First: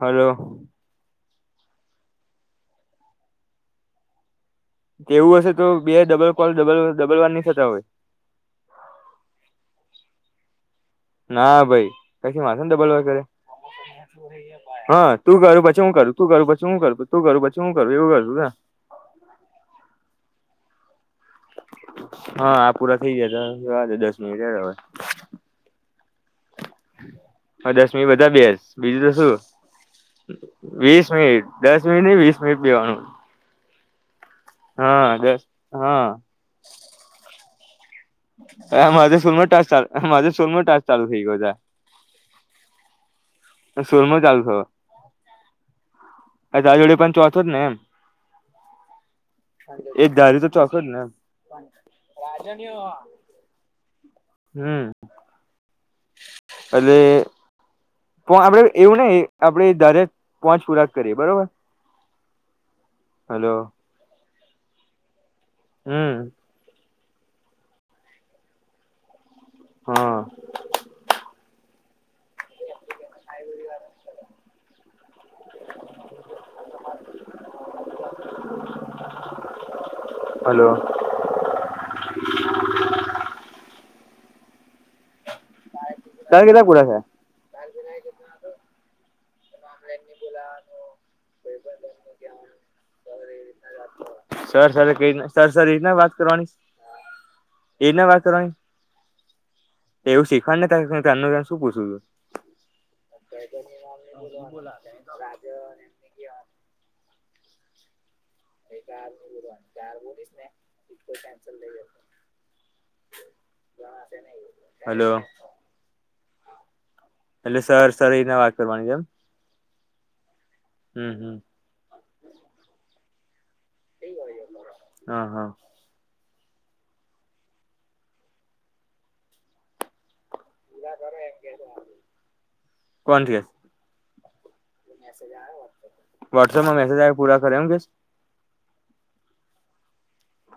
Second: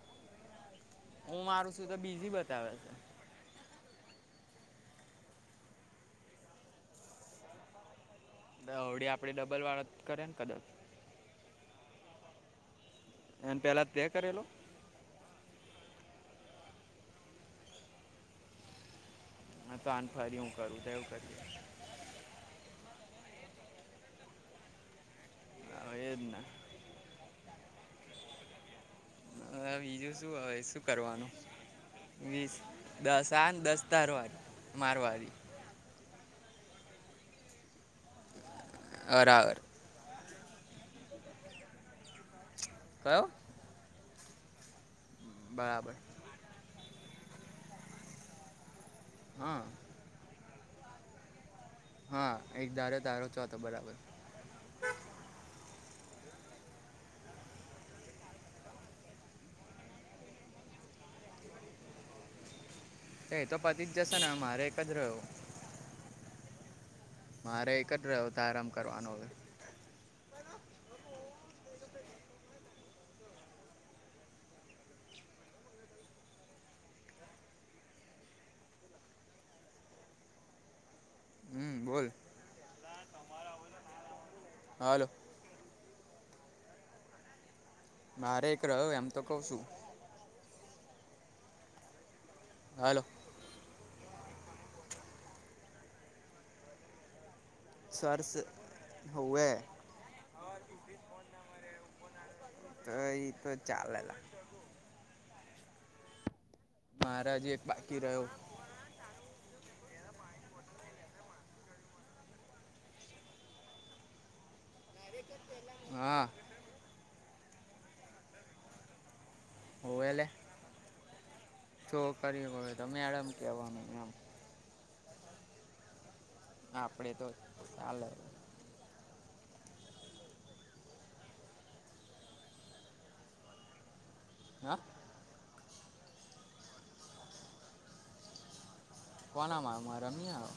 Hello હું મારું સુ તો બીઝી બતાવે છે. કેવું હશે તો બે ડબલ કોલ ડબલ વાન નહી થતા હોય- - ડી આપડે ડબલ વાળા કરે ને કદાચ- - ના ભાઈ પછી માસો ને ડબલ વાર કરે એને પહેલાં તે કરેલો હા તું કરું પછી- - પછીુ કરું તું કરું પછી શું કર તું કરું પછી શું કરું એવું કરું કે- - હ તોન ફરી હું કરું એવું કર. હા આ પૂરા થઇ જયા જો દસ મિનિટ હવે. હવે એ જ ને હ દસમી બધા બેસ બીજું તો શું. હવે બીજું શું હવે શું વીસ કરવાનું મિનિટ દસ મિનિટ નહી વીસ મિનિટ બેવાનું દસ આ દસ તાર વાર- - હા હા. હ માજ સોલ ન બરાબર ટચાલ માધ સોલ ન ટચ ચાલુ થઇ ગયો - - કયો સોલમો ચાલુ થયો બરાબર તા જોડે પણ- - ચોથો ને એમ હા એક ધારી તો ચોથો જ ને એમ? હા એક રાજાની ધારો હ- તારો ચોથો બરાબર - હમ અને- - પણ આપડે એવું નહી આપડે ધરે પોંચ પુરા કરીએ બરોબર. એ હલો તો પતિ જ જશે ને મારે એક જ રહ્યો? હમ. મારે એક જ રહ્યો ત આરામ કરવાનો હવે. હા [inaudible] હલો હમ બોલ હાલું તણ કેધ પુડા છે મારે એક રહ્યો એમ તો કઉ છું [unintelligible] બોલાનો હાલો. સર, સર, કે રી સર, સર એ રીતના વાત કરવાની. એ રીતના સર વાત કરવાની. હોવે એવું શીખવાડને તાર, હુ તારનો તન શું પૂશું શું. [inaudible] તો એ તો ચાલેલા મહારાજ એક બાકી રહ્યો [inaudible] હલો હા એટલે સર સર એને વાત કરવાની છેમ હોવે એલે હમ હમ છોક હોય તો મેડમ કહેવાનું એમ હા હા આપડે તો ચાલે કોણથી હઅ. [unintelligible] વોટ્સઅપમાં મેસેજ આયો પૂરા કર એમ કેશ. કોના માં? મારામ ની આયો.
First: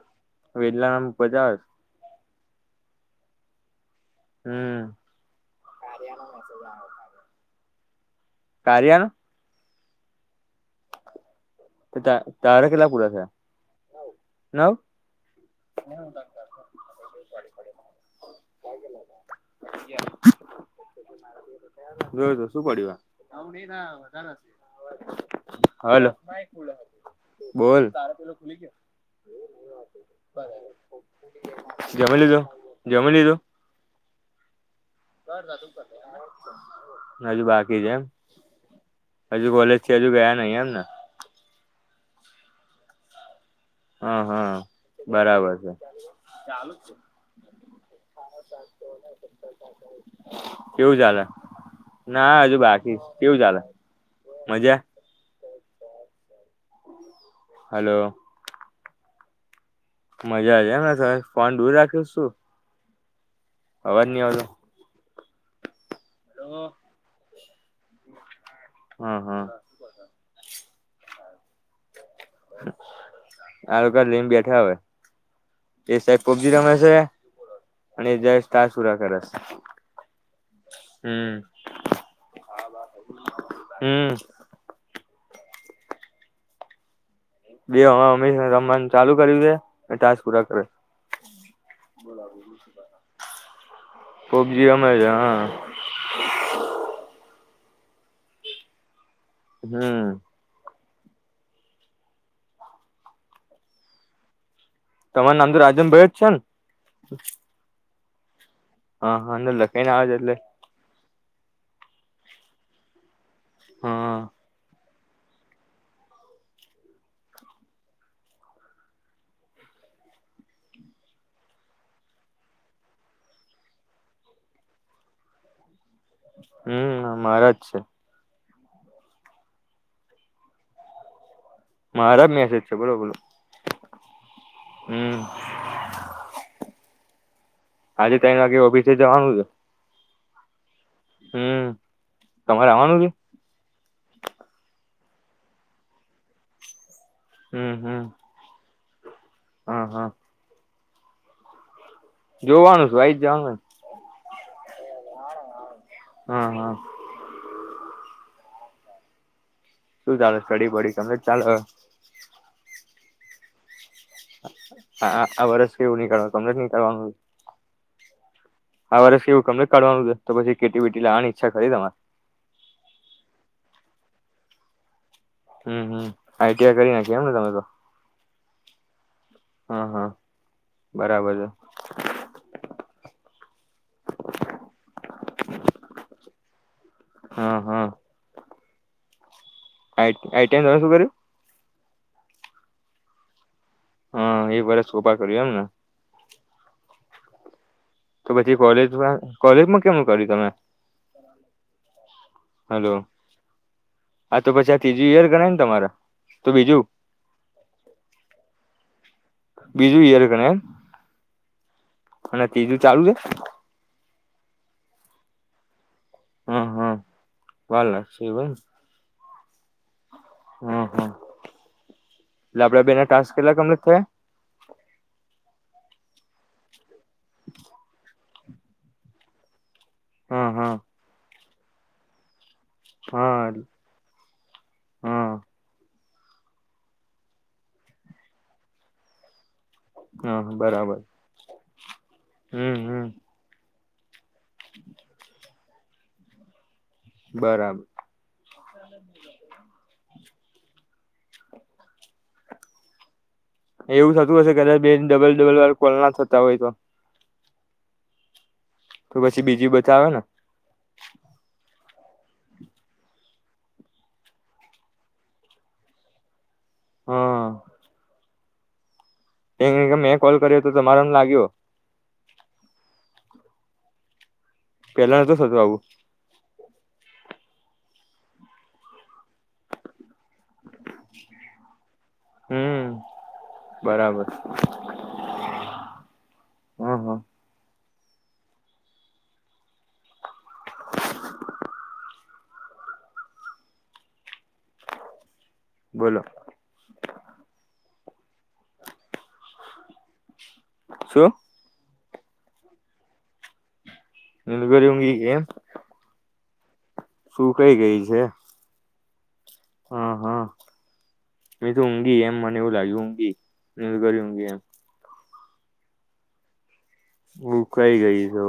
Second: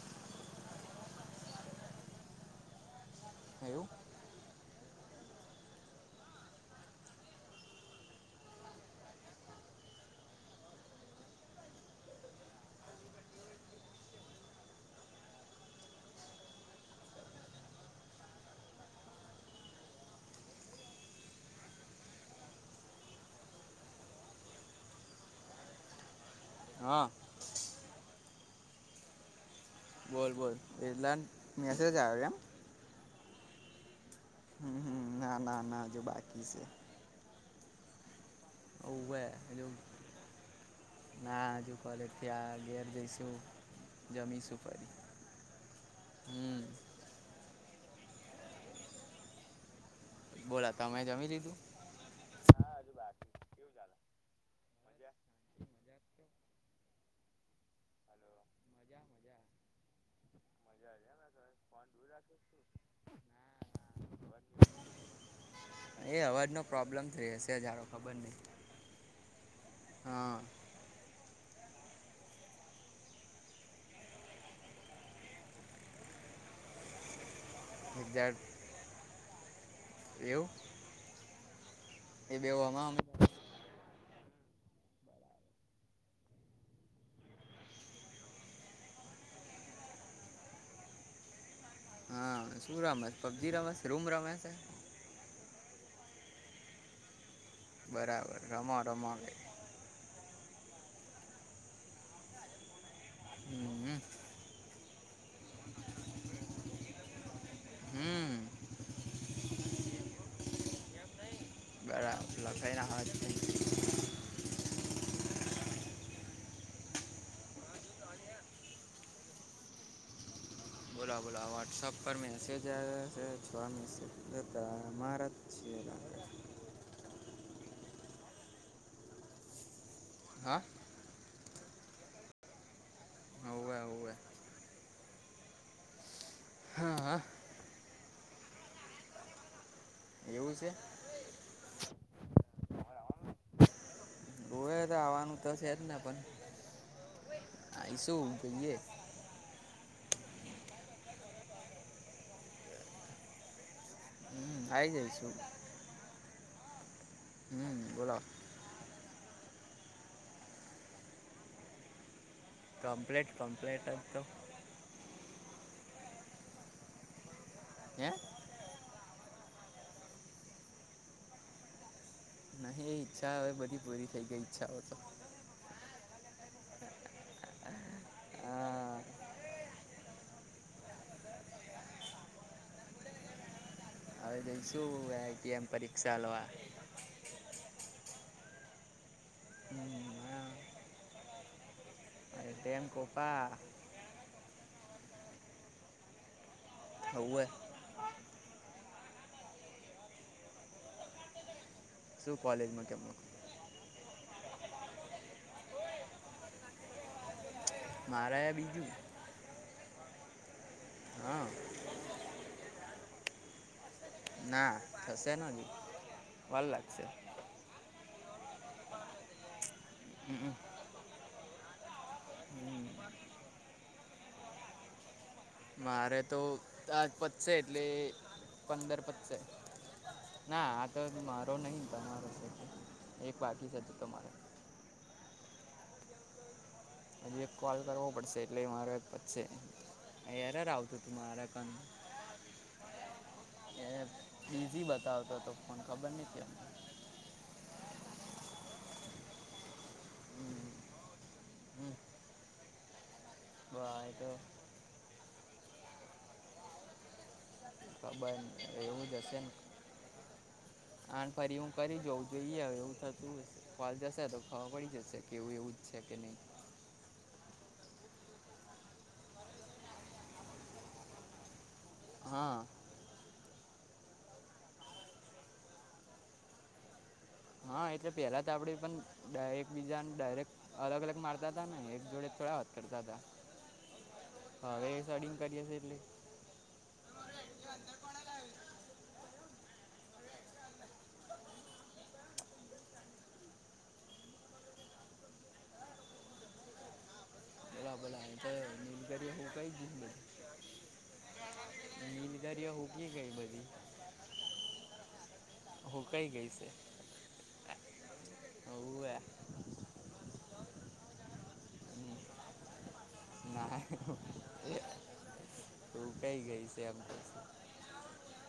વેદલામ બતાવેછ. હેવુ. હમ. કાર્યાનો મેસેજ આયો કાર્યાનો. કાર્યાનો? તે તા તારે કેટલા પૂરા થયા? નવ. નવ. [unintelligible] [unintelligible] [inaudible] જો તો શું પડ્યું આ? નવની થયા વધાર હશે. હલો. હન. બોલ. તાર પેલો ખુલી ગ્યો? બોલ, બોલ. એતલાન મેસેજ આયો જમી એમ. લીધું જમી લીધું હમ હમ ના ના ના હજુ બાકી છે [unintelligible] હજુ બાકી છે એમ. હજુ કોલેજ થી હજુ ગયા નઈ એમ ન. ત્યા ઘેર જઈશું. હન, જમીશું હન, ફરી બરાબર છે. હમ બોલો [unintelligible] કેવું તમે ચાલે? જમી લીધું ના હજુ બાકી. કેવું ચાલે? મજા. હલો. મજા જ એમ ને સર. ફોન દૂર રાખ્યો શું? અવાજ ની આવતો. એ અવાજનો પ્રોબ્લેમ રેહશે જ હારો ખબર નઈ. હન, હન. આ લોકા લઈન બેઠયા હવે. એ સાઈબ પબજી રમે શે. અને જસ એક્ઝેક્ટ તા સુુરા કરસ. એવું હમ. એ બેવ હામા-હામી હમ બેવ હોમા-હોમી રમવાન ચાલુ કર્યું છે, અન ટાસ્ક પૂરા કરે. બોલો, હા બીજું શું કરો? રમે છે પબજી રમે છે રૂમ રમે છે પબજી રમે છે. હન. બરાબર રમા રમ આવે. હમ્મ. હમ તમારું નામ તો રાજનભાઈ જ છે ને? હમ હા હા અંદર લખાઈને આવે છે એટલે બરા લખાએને ને હા હા. બોલો, બોલો. વોટ્સએપ પર મેસેજ આયા છે. છ મેસેજ અતા. તમારા છે હમ, મારા જ છે. હઅ. મારા મેસેજ છે, બોલો, બોલો. હોવે હોવે હમ. હા હા આજે તઈન વાગે ઓફિસે જવાનું છે. એવું છે. હમ, તમાર આવાનું છે. હોવે તે આવાનું તો છે જ ને પણ, હમ આઈ હમ શું જઈએ. હા, હા. જોવાનું શું આઈ જ જાવને. હમ. આઈ જઈશું. હન, હન. હમ્મ, બોલો. શું ચાલે સ્ટડી બડી કહે ચાલે. કમપ્લેન્ટ કમપ્લેન્ટ અજ. હા. આ વર્ષ કેવું નીકળવાનું [unintelligible] નીકળવાનું? હે આ વર્ષ એવું [unintelligible] કાઢવાનું છે, તો પછી કેટી વેટી લાવવાની ઈચ્છા ખરી તમારી? નહીં ઈચ્છા હવે બધી પૂરી થઈ ગઈ ઈચ્છાઓ તો. હમ્મ-હમ્મ. આઈ ટી આઈ કરી નાખી એમ ને તમે તો. હા હા, હા બરાબર છે. હવે જઈશું એ ટી એમ પરીક્ષા લેવા. હા, હા. હમ, આઈટ હા [unintelligible] શું કર્યું? [unintelligible] હા. એ [unintelligible] શોભા કર્યું એમને. હવે તો પછી કોલેજમાં-કોલેજમાં કેમ કર્યું તમે? શું કોલેજમાં કેમ કર્યું? આ તો પછી આ ત્રીજી યર ગણાય હે ને તમારે? તો બીજું? મારે બીજું. બીજું યર ગણાય એમ? હા અને તીજું ચાલુ છે? ના થશે [inaudible] વાર હમ હમ લાગશે. [unintelligible] હમ, હા, હા. પહેલા આપડા હમ. બે ના ટાકસ કેટલા કમ્પલીટ થયા? મારે તો આ જ પતશે એટલે પંદર પતશે. હમ ના, હમ આ તો મારો નહીં. એક હા બાકી છે તો તમારો. હમ હજી એક કોલ કરવો પડશે એટલે મારે પતશે. હા એરર આવતું બરાબર. હતું મારા કન હમ્મ-હમ્મ. એ બીઝી બતાવતો તો ફોન, ખબર નહીં કેમ. બરાબર. હમ બા એ એવું તો થતું હશે કદાચ બેયન ડબલ-ડબલ વાર કોલ ના થતા હોય તો. [unintelligible] જ તો હશે પછી ને બીજી બતાવે ને. આન ફરી હું કરી જોઉં [unintelligible] કોલ જશે તો ખબર પડી જશે કે એવું-એવું જ છે કે નહીં. હા. કેમ કે મેં કોલ કર્યો તો તમારામાં લાગ્યો. હા. પેલા નહોતું થતું આવું. હા એટલે પહેલા તો આપડે પણ ડાયરેક્ટ બીજાને ડાયરેક્ટ અલગ-અલગ મારતા તા તા, ને એક જોડે [unintelligible] હમ કરતાં તા. બરાબર હવે [unintelligible] કરીએ એટલે [unintelligible] હા, હા. બોલો. [inaudible] શું? [unintelligible] બધી. [unintelligible] એમ. હુકાય ગઈ સે. સુકાય ગઈ સે. હા, હા. મે તો ઊંઘી એમ મને એવું લાગ્યું ઊંઘી, [unintelligible] ઊંઘી એમ. હુકાઈ ગઈ સે એમ. કે છે હકાઈ ગઈ છે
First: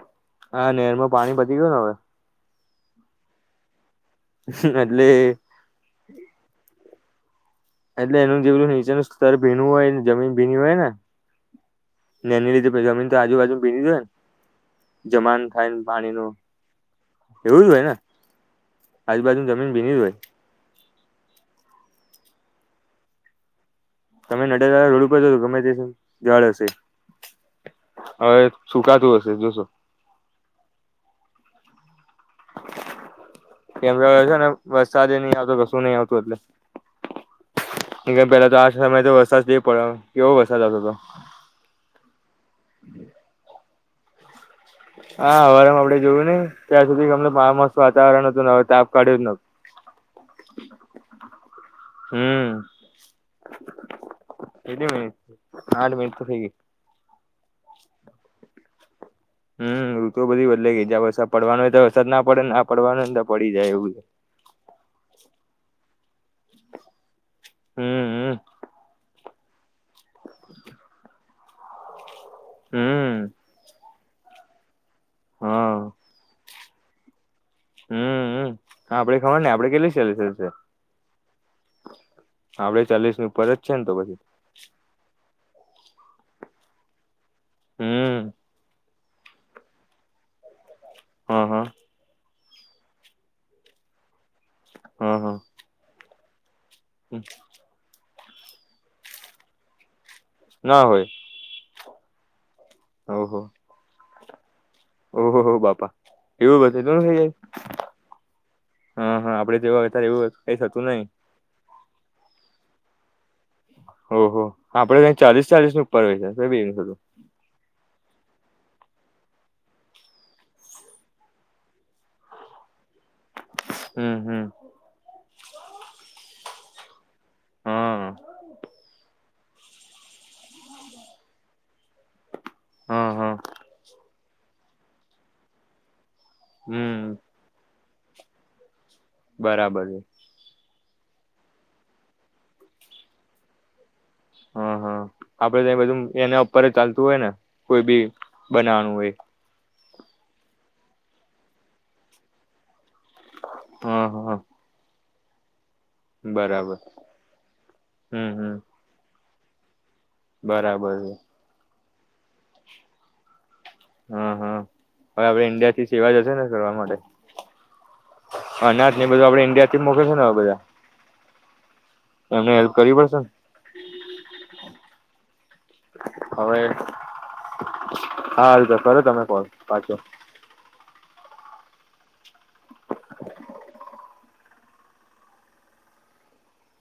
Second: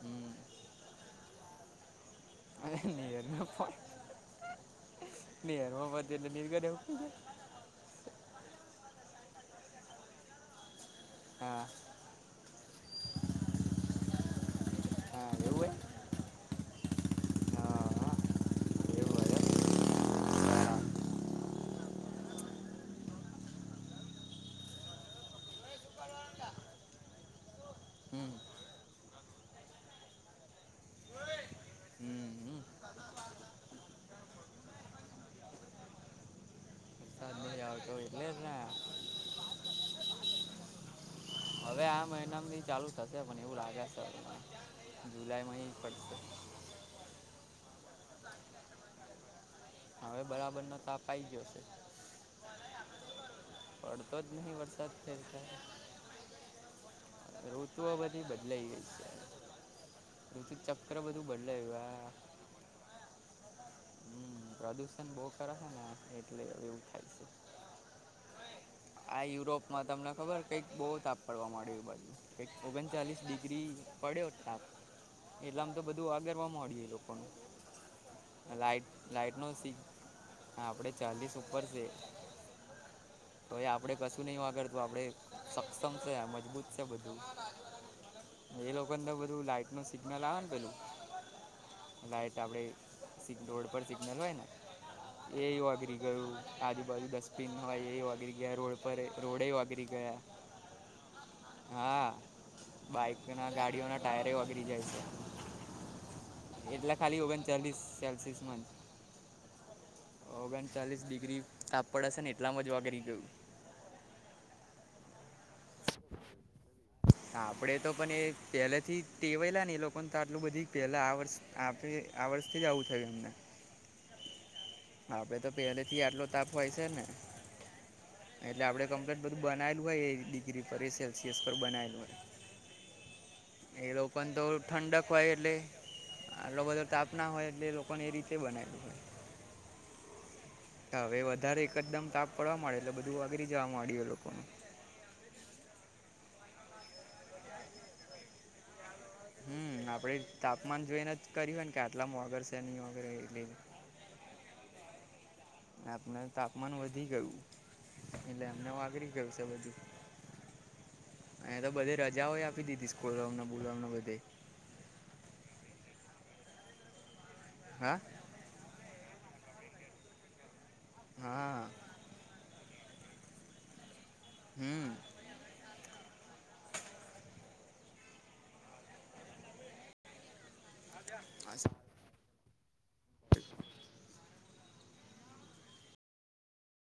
હમ હા નરમાં પાણી બચી ગયું ને હવે હ એને હ અલી દલ નનીંદ ઘ એટલે એનું જેલું નીચેનું સ્તર ભીનું હોય ને જમીન ભીની હોય ને જાય ને એની લીધે જમીન તો આજુબાજુ ભીની જો હોય ને હા હા જમાન એવું હોય થાય પાણી નું એવું જ હોય હા ને હા એવું હોય આજુબાજુ એમ જમીન ભીની જ હોય હા તમે નડ રોલું કરજો તો ગમે તે જવાળ હશે હમ હવે સુકાતું હશે જોશો હમ હમ કેમ છે ને વરસાદે નહ આવતોશું નહી આવતું એટલે વરસાદ નહીં આવતો કે એટલે જ પેલા તો ને આ સમય તો વરસાદ જ પડ્યો કેવો વરસાદ આવતો હતો હવે આ મહિનામાંથી ચાલુ થશે પણ એવું લાગે છે હવે મને હા જુલાઈમાં જ હવારમ આપડે પડશે જોયું ને ત્યાં સુધી અમ મસ્ત વાતાવરણ હતું ન હવે તાપ કાઢ્યો જ ન હવે બરાબર નો તાપ આવી ગયો છે પડતો જ નહીં કેલી વરસાદ મિનટ ફેર આઠ મિનટ તો થઈ ગ રોજુ આ બધી બદલાઈ ગઈ છે હમ ઋતુ બધી બદલે ગઈ ચક્ર જ્યા બધું વરસાદ પડવાનો હોય બદલાયું તો વરસાદ ના પડે ને આ પડવાનો હોયને તો પડે હમ્મ પ્રદુષણ બહુ કરે છે ને એટલે એવું થાય છે. હમ્મ હમ્મ આ યુરોપમાં તમને ખબર કઈક બહુ તાપ પડવા માંડ્યું, બાજુ કઈક ઓગણચાલીસ હમ ડિગ્રી પડ્યો તાપ એટલામ તો બધું આગરવા મળડી્યું લોકોનું હમ્મ લાઇટ આપડે ખબર લાઇટનો ને આપડે સી કેટલી છેલેશે હા આપણે ચાલીસ ઉપપર છે આપડે ચાલીસ ન તો એ આપડણે કશું નય વાગળ તો આપડે સક્ષમ છે મજબૂત છે બધું હમ એ લોકો ને તો બધું લાઈટ ન સિગ્નલ આવે ને પેલું હા, હા કે આપણે રોડ પર સિગ્નલ હોય ને હા હા એ અગ્રી ગયું આજુબાજુ ડસ્ટબિન હોય એ વાગરી ગયા રોડ પર રોડ વાગરી ગયા ના હોય બાઈક ના ગાડીઓ ના ટાયરે વગરી જાય છે ઓહહ બાપા એવું બધ તો એટલા થઈ ખાલી જાય ઓગણચાલીસ હા હા આપડે તોવા ઓગણ ચાલીસ ડિગ્રી તાપ પડ હશે ને એટલા મજવા કરી ગયું ઓહ આપડે કઈ ચાલીસ ચાલીસ ન ઉપર હોય છે થું પહેલા થી ટેવાયલા ને એ લોકોને તો આટલું બધી પહેલા આ વર્ષ આ વર્ષથી જ આવું થયું એમને હમ હમ આપડે તો પહેલે થી આટલો તાપ હોય છે ને હા એટલે આપડે કમ બનાયલું હોય એ ડિગ્રી પર એ સેલ્સિયસ પર બનાયેલું હોય. હમ્મ હમ્મ એ તો ઠંડક વાય એટલે આટલો બધો તાપ હમ ન હોય એટલે લોકોને એવી [unintelligible] બરાબર છે હવે વધારે એકદમ તાપ પડવા માંડે એટલે બધું વાગળરી જવા માંડ્યું એ લોકો હા, હા આપડે ત બધું એને ઉપર ચાલતું હોય, ને કોઈ બી બનાવવાનું હોય હમ્મ આપળે તાપમાન જોઈને જ કર્યું હોય ને કે આટલામ વગર છે, નહીં હોય હમ્મ, હા આપને તાપમાન બરાબર વધી ગયું હમ એટલે હમ અમને વાગરી ગયું છે, બધું બરાબર છે રજાઓ આપી દીધી સ્કલોમને હમ હા હવે આપડ ઈન્ડિયા થી સેવા જશે ને કરવા માટે હા એ બધું આપે ઇન્ડિયાથીમ મોકે છે ને બધા હા એમને હેલ્પ કરી પડશે હમ હવે હાલ તો કરો તમે કોલ પાછો હા